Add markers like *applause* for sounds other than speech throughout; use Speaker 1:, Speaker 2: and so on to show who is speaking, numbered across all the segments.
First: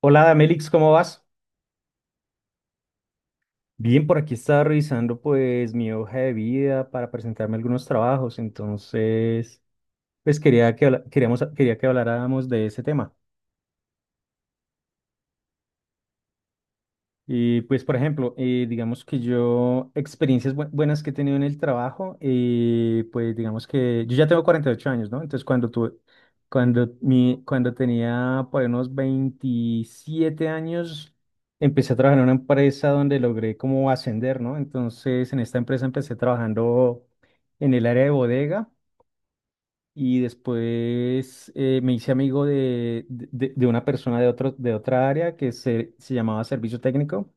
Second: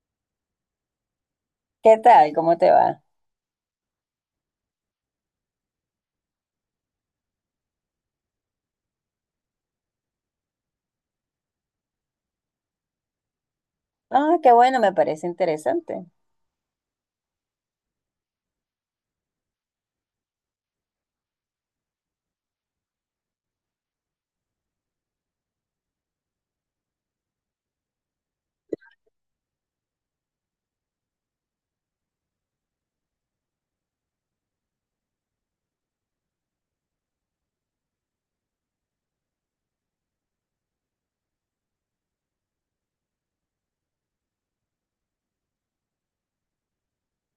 Speaker 1: Hola, Damelix, ¿cómo vas?
Speaker 2: ¿Qué tal? ¿Cómo te va?
Speaker 1: Bien, por aquí estaba revisando pues mi hoja de vida para presentarme algunos trabajos, entonces pues quería que habláramos de ese tema.
Speaker 2: Ah, qué bueno, me parece interesante.
Speaker 1: Y pues, por ejemplo, digamos que yo, experiencias buenas que he tenido en el trabajo, pues digamos que yo ya tengo 48 años, ¿no? Entonces, cuando tuve, cuando, mi, cuando tenía por ahí unos 27 años, empecé a trabajar en una empresa donde logré como ascender, ¿no? Entonces, en esta empresa empecé trabajando en el área de bodega y después me hice amigo de una persona de otra área que se llamaba servicio técnico.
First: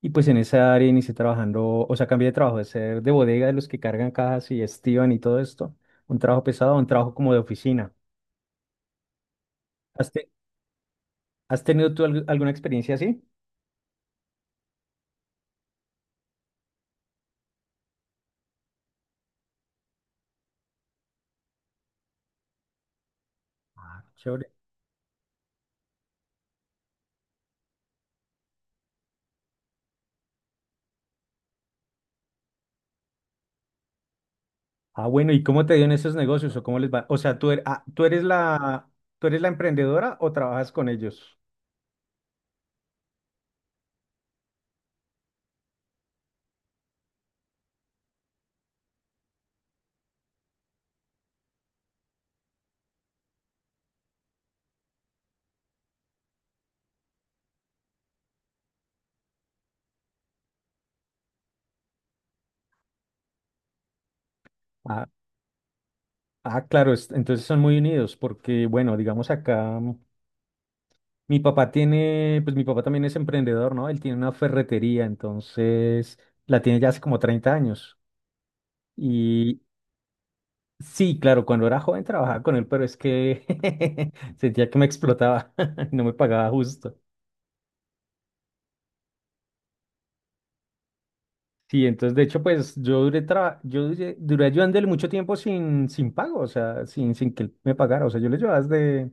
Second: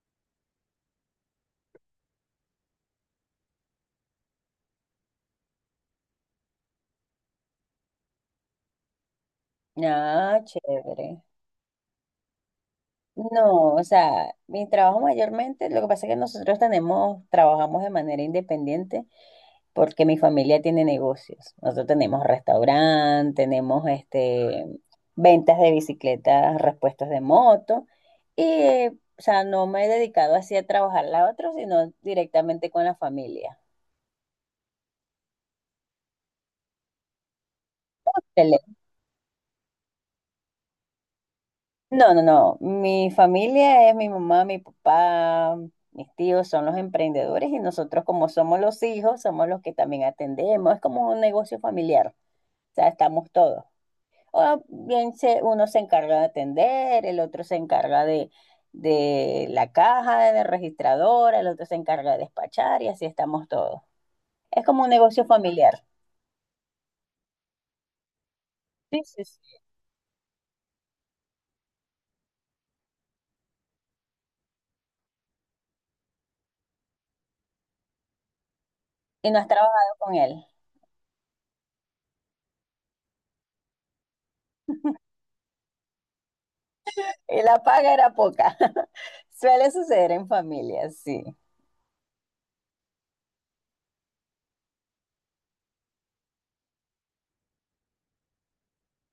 Speaker 1: Y pues en esa área inicié trabajando, o sea, cambié de trabajo de ser de bodega de los que cargan cajas y estiban y todo esto, un trabajo pesado, a un trabajo como de oficina. ¿Has, te-
Speaker 2: Ah, chévere.
Speaker 1: has tenido tú alguna experiencia así?
Speaker 2: No, o sea, mi trabajo mayormente, lo que pasa es que nosotros tenemos, trabajamos de manera independiente porque mi familia tiene negocios. Nosotros tenemos restaurante, tenemos
Speaker 1: Ah, chévere.
Speaker 2: este ventas de bicicletas, repuestos de moto y, o sea, no me he dedicado así a trabajar la otra, sino directamente con la familia.
Speaker 1: Ah, bueno, ¿y cómo te dio en esos negocios o cómo les va? O sea, tú eres la, tú eres la emprendedora o trabajas con ellos?
Speaker 2: No, no, no. Mi familia es mi mamá, mi papá, mis tíos son los emprendedores y nosotros como somos los hijos, somos los que también atendemos. Es como un negocio familiar. O sea, estamos todos. O bien se, uno se encarga de atender, el otro se encarga de la caja, de la registradora, el otro se encarga de despachar y así estamos todos. Es como un
Speaker 1: Ah,
Speaker 2: negocio familiar.
Speaker 1: ah, claro, entonces son muy unidos porque, bueno,
Speaker 2: Sí, sí,
Speaker 1: digamos
Speaker 2: sí.
Speaker 1: acá, mi papá tiene, pues mi papá también es emprendedor, ¿no? Él tiene una ferretería, entonces la tiene ya hace como 30 años.
Speaker 2: ¿Y no has
Speaker 1: Y
Speaker 2: trabajado con él?
Speaker 1: sí, claro, cuando era joven trabajaba con él, pero es que *laughs* sentía que me explotaba, *laughs* no me pagaba justo.
Speaker 2: Y la paga era poca. *laughs* Suele suceder en familias, sí.
Speaker 1: Sí, entonces de hecho, pues yo duré, duré ayudándole mucho tiempo sin pago, o sea, sin que él me pagara. O sea, yo le ayudaba desde,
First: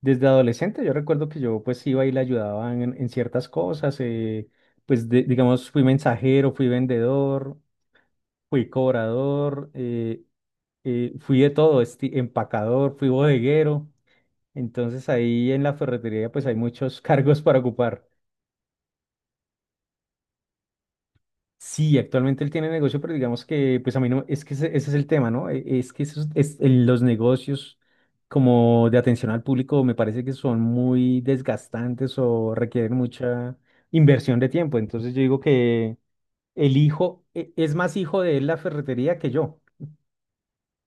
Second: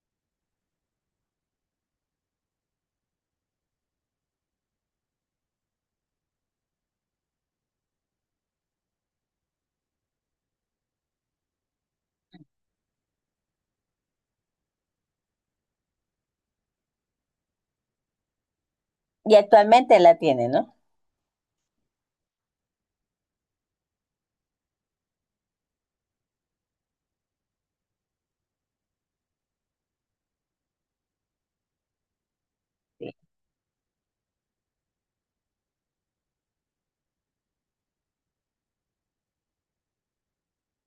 Speaker 1: desde adolescente. Yo recuerdo que yo pues iba y le ayudaba en ciertas cosas. Pues digamos, fui mensajero, fui vendedor, fui cobrador, fui de todo, empacador, fui bodeguero. Entonces ahí en la ferretería pues hay muchos *laughs* cargos para ocupar.
Speaker 2: Y actualmente la tiene, ¿no?
Speaker 1: Sí, actualmente él tiene negocio, pero digamos que pues a mí no, es que ese es el tema, ¿no? Es que los negocios como de atención al público me parece que son muy desgastantes o requieren
Speaker 2: Sí.
Speaker 1: mucha inversión de tiempo. Entonces yo digo que el hijo es más hijo de él la ferretería que yo.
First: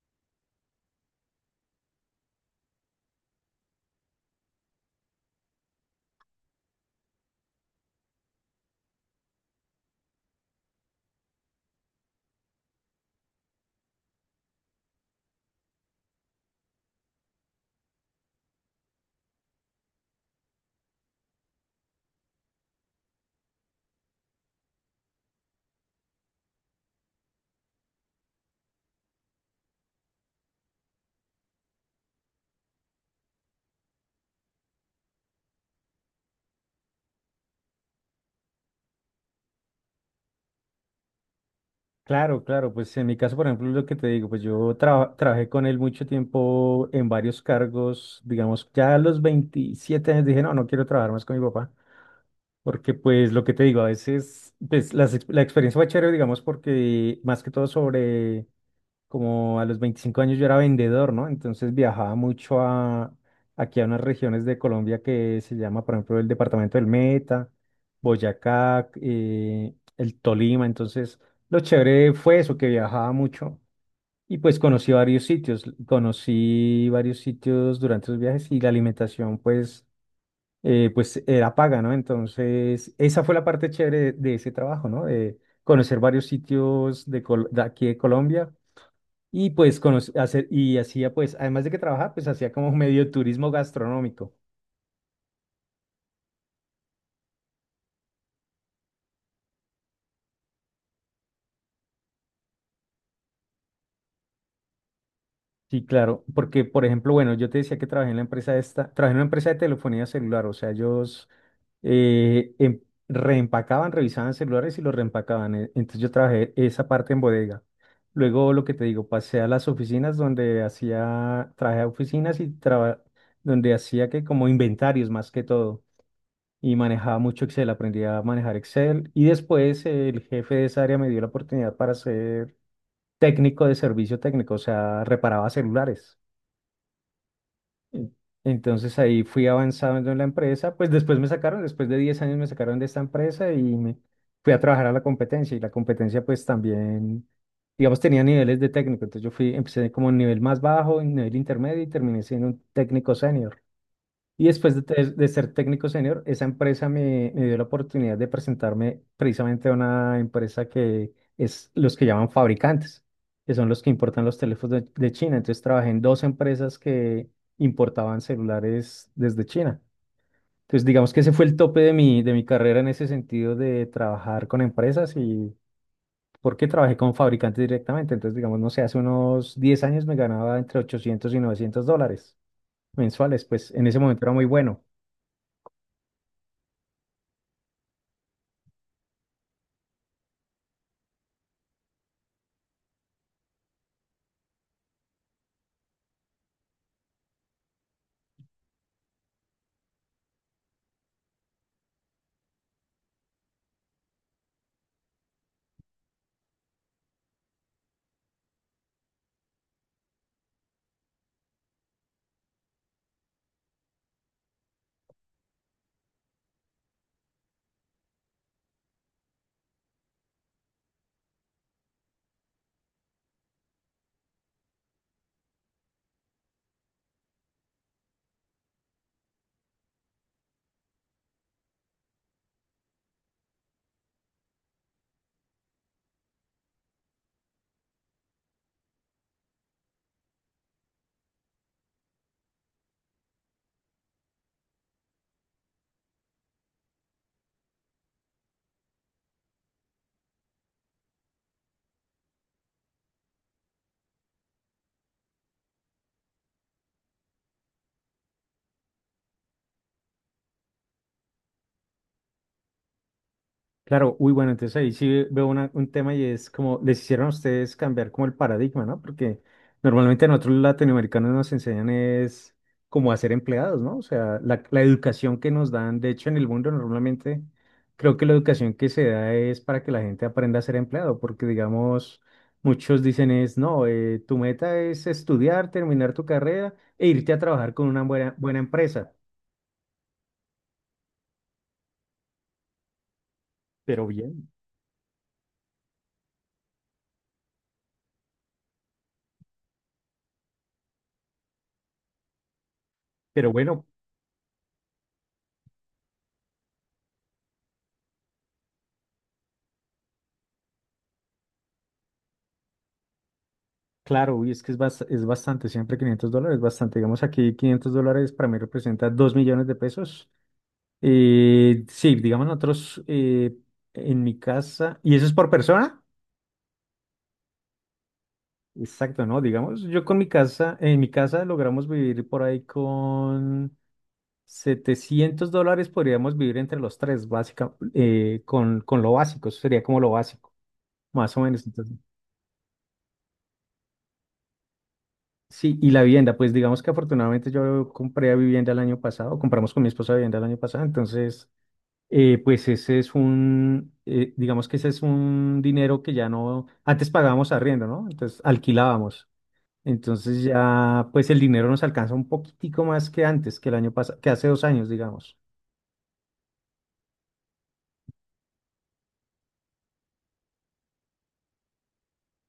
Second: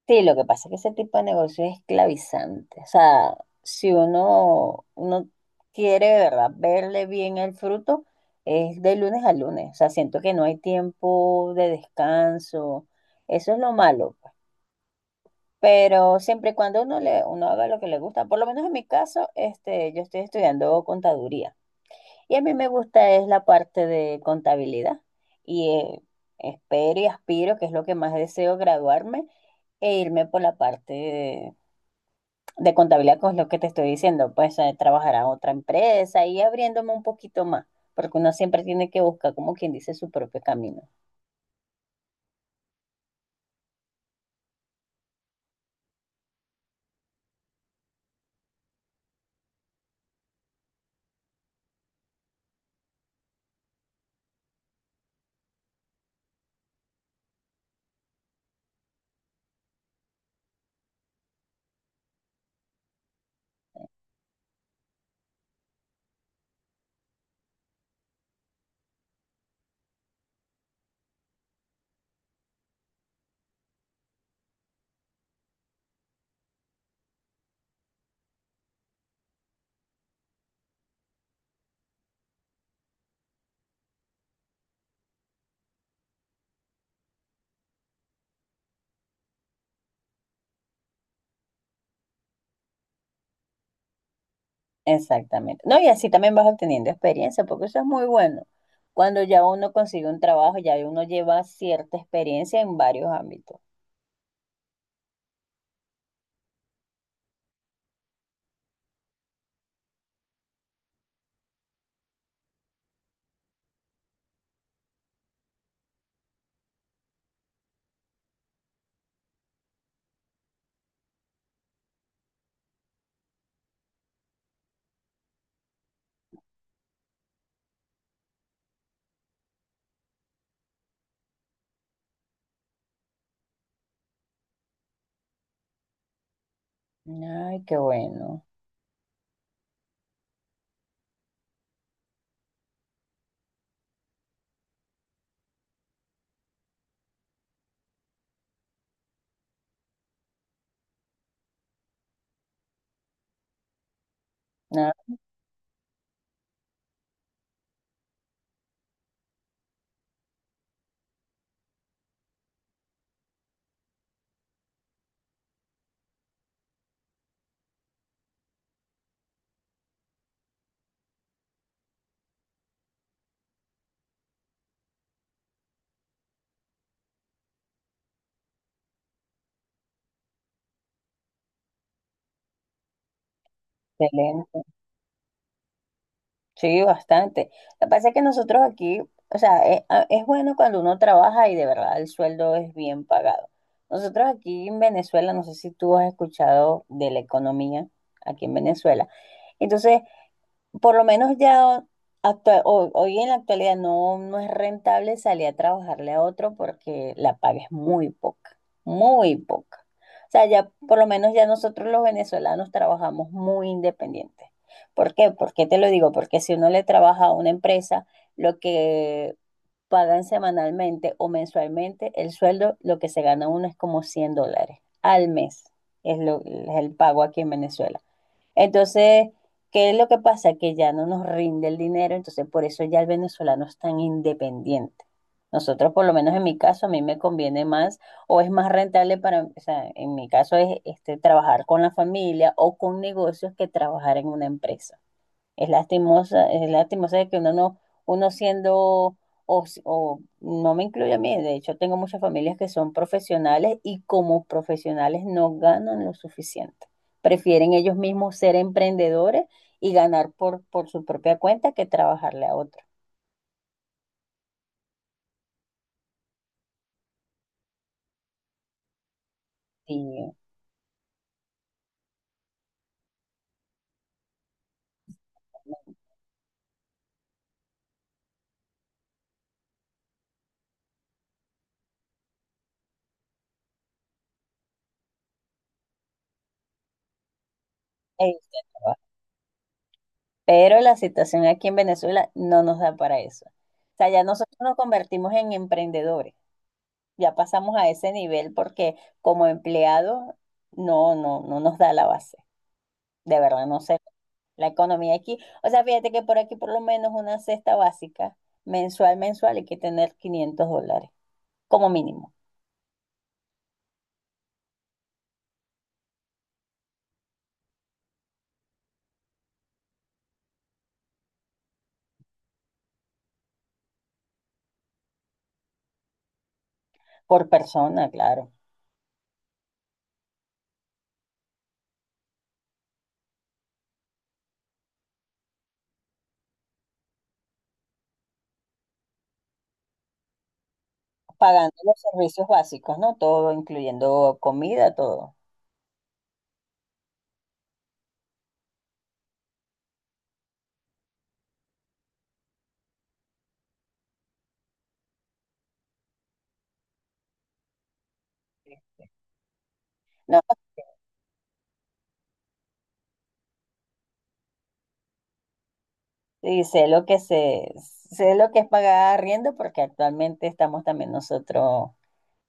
Speaker 2: Sí, lo que pasa es que ese tipo de negocio es esclavizante. O sea, si uno, uno quiere de verdad verle bien el fruto, es de lunes a lunes. O sea, siento que no hay tiempo de descanso. Eso es lo malo, pues. Pero siempre y cuando uno le, uno haga lo que le gusta, por lo menos en mi caso, este, yo estoy estudiando contaduría. Y a mí me gusta es la parte de contabilidad. Y espero y aspiro, que es lo que más deseo, graduarme e irme por la parte de contabilidad. Con lo que te estoy diciendo, pues trabajar a otra empresa y abriéndome un poquito más, porque uno siempre tiene que buscar, como quien dice, su propio camino.
Speaker 1: Claro, claro, pues en mi caso, por ejemplo, lo que te digo, pues yo trabajé con él mucho tiempo en varios cargos, digamos, ya a los 27 años dije, no, no quiero trabajar más con mi papá, porque pues lo que te digo, a veces, pues la experiencia fue chévere, digamos, porque más que todo sobre como a los 25 años yo era vendedor, ¿no? Entonces viajaba mucho a, aquí a unas regiones de Colombia que se llama, por ejemplo, el departamento del Meta, Boyacá, el Tolima. Entonces, lo chévere fue eso, que viajaba mucho y pues conocí varios sitios durante los viajes y la alimentación, pues pues era paga, ¿no? Entonces, esa fue la parte chévere de ese trabajo, ¿no? De conocer varios sitios de aquí de Colombia y pues conoc- hacer, y hacía pues, además de que trabajaba, pues hacía como *laughs* medio turismo gastronómico.
Speaker 2: Exactamente. No, y así también vas obteniendo experiencia, porque eso es muy bueno. Cuando ya uno consigue un trabajo, ya uno lleva cierta experiencia en varios ámbitos.
Speaker 1: Sí, claro, porque por ejemplo, bueno, yo te decía que trabajé en la empresa esta, trabajé en una empresa de telefonía celular, o sea, ellos eh, em- reempacaban, revisaban celulares y los reempacaban. Entonces yo trabajé esa parte en bodega. Luego, lo que te digo, pasé a las oficinas trabajé a oficinas donde hacía que como inventarios más que todo. Y manejaba mucho Excel, aprendí a manejar Excel y después el jefe de esa área me dio la oportunidad para ser técnico de servicio técnico, o sea, reparaba celulares.
Speaker 2: Ay, qué
Speaker 1: En-
Speaker 2: bueno.
Speaker 1: Entonces ahí fui avanzando en la empresa, pues después me sacaron, después de 10 años me sacaron de esta empresa y me fui a trabajar a la competencia y la competencia pues también, digamos, tenía niveles de técnico, entonces yo fui, empecé como en nivel más bajo, en nivel intermedio y terminé siendo un técnico senior. Y después
Speaker 2: Ah,
Speaker 1: de ser técnico senior, me dio la oportunidad de presentarme precisamente a una empresa que es los que llaman fabricantes, que son los que importan los teléfonos de China. Entonces trabajé en dos empresas que importaban celulares desde China. Entonces digamos que ese fue el tope de mi carrera en ese sentido de trabajar con empresas y porque trabajé con fabricantes directamente. Entonces digamos, no sé, hace unos 10 años me ganaba entre 800 y 900 dólares mensuales, pues en ese momento era muy
Speaker 2: excelente.
Speaker 1: bueno.
Speaker 2: Sí, bastante. Lo que pasa es que nosotros aquí, o sea, es, bueno, cuando uno trabaja y de verdad el sueldo es bien pagado. Nosotros aquí en Venezuela, no sé si tú has escuchado de la economía aquí en Venezuela. Entonces, por lo menos ya hoy en la actualidad no, no es rentable salir a trabajarle a otro porque la paga es muy poca, muy poca. O sea, ya por lo menos ya nosotros los venezolanos trabajamos muy independientes. ¿Por qué? ¿Por qué te lo digo? Porque si uno le trabaja a una empresa, lo que pagan semanalmente o mensualmente, el sueldo, lo que se gana uno es como $100 al mes. Es, lo, es el pago aquí en Venezuela. Entonces, ¿qué es lo que pasa? Que ya no nos rinde el dinero, entonces por eso ya el venezolano es tan independiente. Nosotros, por lo menos en mi caso, a mí me conviene más o es más rentable para, o sea, en mi caso es este, trabajar con la familia o con negocios que trabajar en una empresa. Es lastimosa de que uno no, uno siendo, o no me incluye a mí, de hecho tengo muchas familias que son profesionales y como profesionales no ganan lo suficiente. Prefieren ellos mismos ser emprendedores y ganar por su propia cuenta que trabajarle a otro.
Speaker 1: Claro, uy, bueno, entonces ahí sí veo un tema y es como les hicieron a ustedes cambiar como el paradigma, ¿no? Porque normalmente a
Speaker 2: Y,
Speaker 1: nosotros los latinoamericanos nos enseñan es cómo hacer empleados, ¿no? O sea, la educación que nos dan, de hecho en el mundo normalmente creo que la educación que se da es para que la gente aprenda a ser empleado, porque digamos, muchos dicen es, no, tu meta es estudiar, terminar tu carrera e irte a trabajar con una buena
Speaker 2: eh,
Speaker 1: empresa,
Speaker 2: pero la situación aquí en Venezuela no nos da para eso. O
Speaker 1: pero
Speaker 2: sea, ya
Speaker 1: bien,
Speaker 2: nosotros nos convertimos en emprendedores. Ya pasamos a ese nivel porque como empleado no, no, no nos da la base. De
Speaker 1: pero
Speaker 2: verdad, no
Speaker 1: bueno.
Speaker 2: sé. La economía aquí, o sea, fíjate que por aquí por lo menos una cesta básica mensual, mensual, hay que tener $500 como mínimo,
Speaker 1: Claro, uy, es que es, es bastante, siempre 500 dólares, bastante. Digamos aquí 500 dólares para mí representa 2 millones de pesos. Sí, digamos nosotros en mi casa, ¿y eso es por persona?
Speaker 2: por persona, claro,
Speaker 1: Exacto, ¿no? Digamos, yo con mi casa, en mi casa logramos vivir por ahí con 700 dólares, podríamos vivir entre los tres, básica, con lo básico, eso sería como lo básico, más o menos.
Speaker 2: pagando los servicios básicos, ¿no? Todo, incluyendo comida, todo.
Speaker 1: Sí, y la vivienda, pues digamos que afortunadamente yo compré vivienda el año pasado, compramos con mi esposa vivienda el año pasado, entonces, pues ese es un, digamos que ese es un dinero que ya no, antes pagábamos arriendo, ¿no? Entonces alquilábamos,
Speaker 2: No,
Speaker 1: entonces ya, pues el dinero nos alcanza un poquitico más que antes, que el año pasado, que hace dos años, digamos.
Speaker 2: y sé lo que se, sé lo que es pagar arriendo porque actualmente estamos también nosotros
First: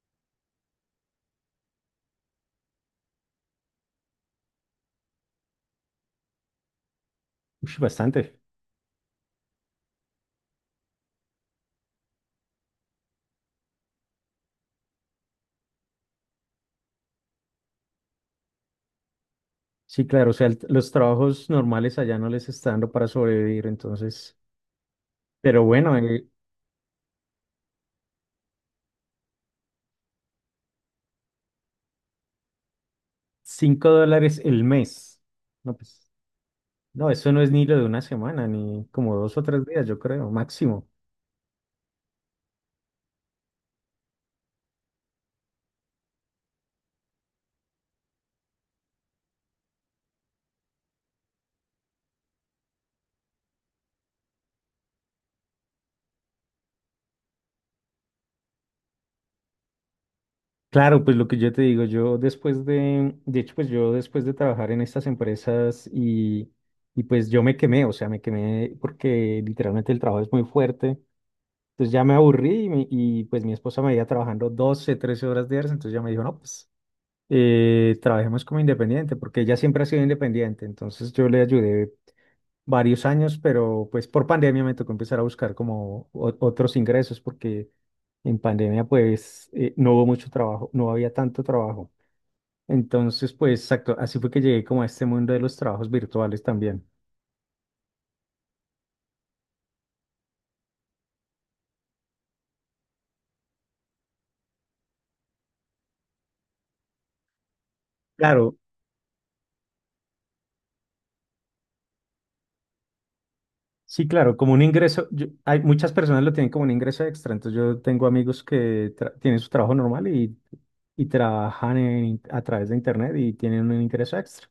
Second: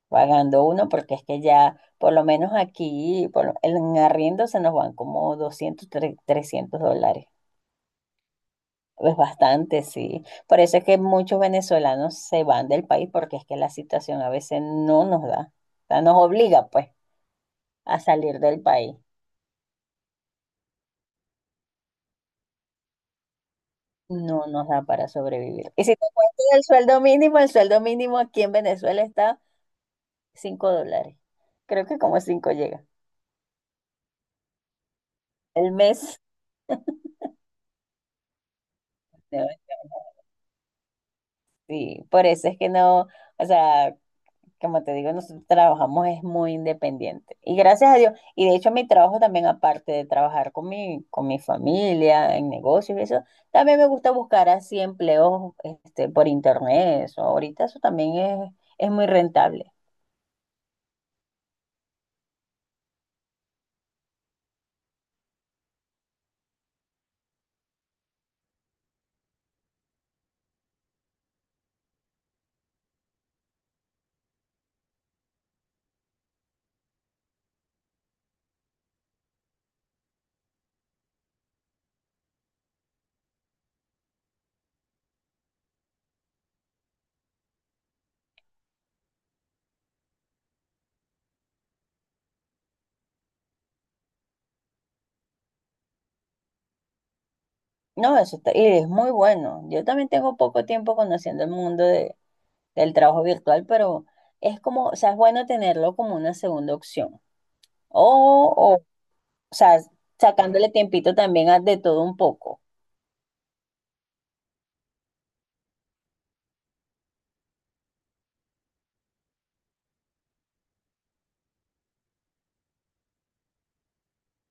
Speaker 2: pagando uno, porque es que ya, por lo menos aquí, por, en arriendo se nos van como 200 300 dólares.
Speaker 1: Ush, bastante.
Speaker 2: Es bastante, sí. Por eso es que muchos venezolanos se van del país, porque es que la situación a veces no nos da, o sea, nos obliga, pues, a salir del país.
Speaker 1: Sí, claro, o sea, los trabajos normales allá no les está dando para sobrevivir, entonces,
Speaker 2: No nos da para
Speaker 1: pero
Speaker 2: sobrevivir. Y si
Speaker 1: bueno,
Speaker 2: te cuento el sueldo mínimo aquí en Venezuela está $5. Creo que como 5 llega.
Speaker 1: cinco dólares el mes,
Speaker 2: El
Speaker 1: ¿no? Pues.
Speaker 2: mes,
Speaker 1: No, eso no es ni lo de una semana, ni como dos
Speaker 2: ¿no?
Speaker 1: o tres días, yo creo, máximo.
Speaker 2: Sí, por eso es que no, o sea, como te digo, nosotros trabajamos es muy independiente. Y gracias a Dios, y de hecho mi trabajo también, aparte de trabajar con mi familia, en negocios y eso, también me gusta buscar así empleos este, por internet. Eso. Ahorita eso también es muy rentable.
Speaker 1: Claro, pues lo que yo te digo, yo después de hecho, pues yo después de trabajar en estas empresas y pues yo me quemé, o sea, me quemé porque literalmente el trabajo es muy fuerte. Entonces ya me aburrí y pues mi esposa me iba trabajando 12, 13 horas diarias, entonces ya me dijo, no, pues trabajemos como independiente, porque ella siempre ha sido independiente, entonces yo le ayudé varios años, pero pues por pandemia me tocó empezar a buscar como otros ingresos porque en pandemia pues no hubo mucho trabajo, no había tanto trabajo. Entonces pues exacto, así fue que llegué como a este mundo de los trabajos virtuales también.
Speaker 2: No, eso está, y es muy bueno. Yo también tengo poco tiempo conociendo el mundo del trabajo virtual, pero es como, o sea, es bueno tenerlo como una segunda opción.
Speaker 1: Claro,
Speaker 2: O sea, sacándole tiempito también a de todo un poco.
Speaker 1: sí, claro, como un ingreso, hay muchas personas lo tienen como un ingreso extra, entonces yo tengo amigos que tienen su trabajo normal y trabajan a través de internet y tienen un ingreso extra.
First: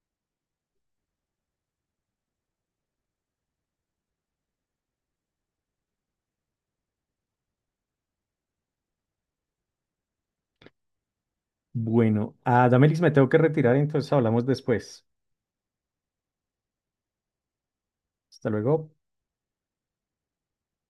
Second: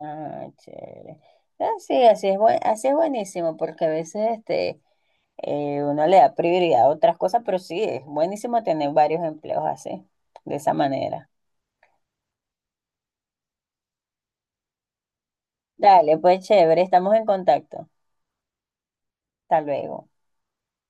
Speaker 2: Ah, chévere. Ah, sí, así es, así es buenísimo, porque a veces este, uno le da prioridad a otras cosas, pero sí, es buenísimo tener varios empleos así, de esa manera.
Speaker 1: Bueno, a Damelix me tengo que retirar, entonces hablamos después.
Speaker 2: Dale, pues chévere, estamos en contacto.
Speaker 1: Hasta luego.
Speaker 2: Hasta luego.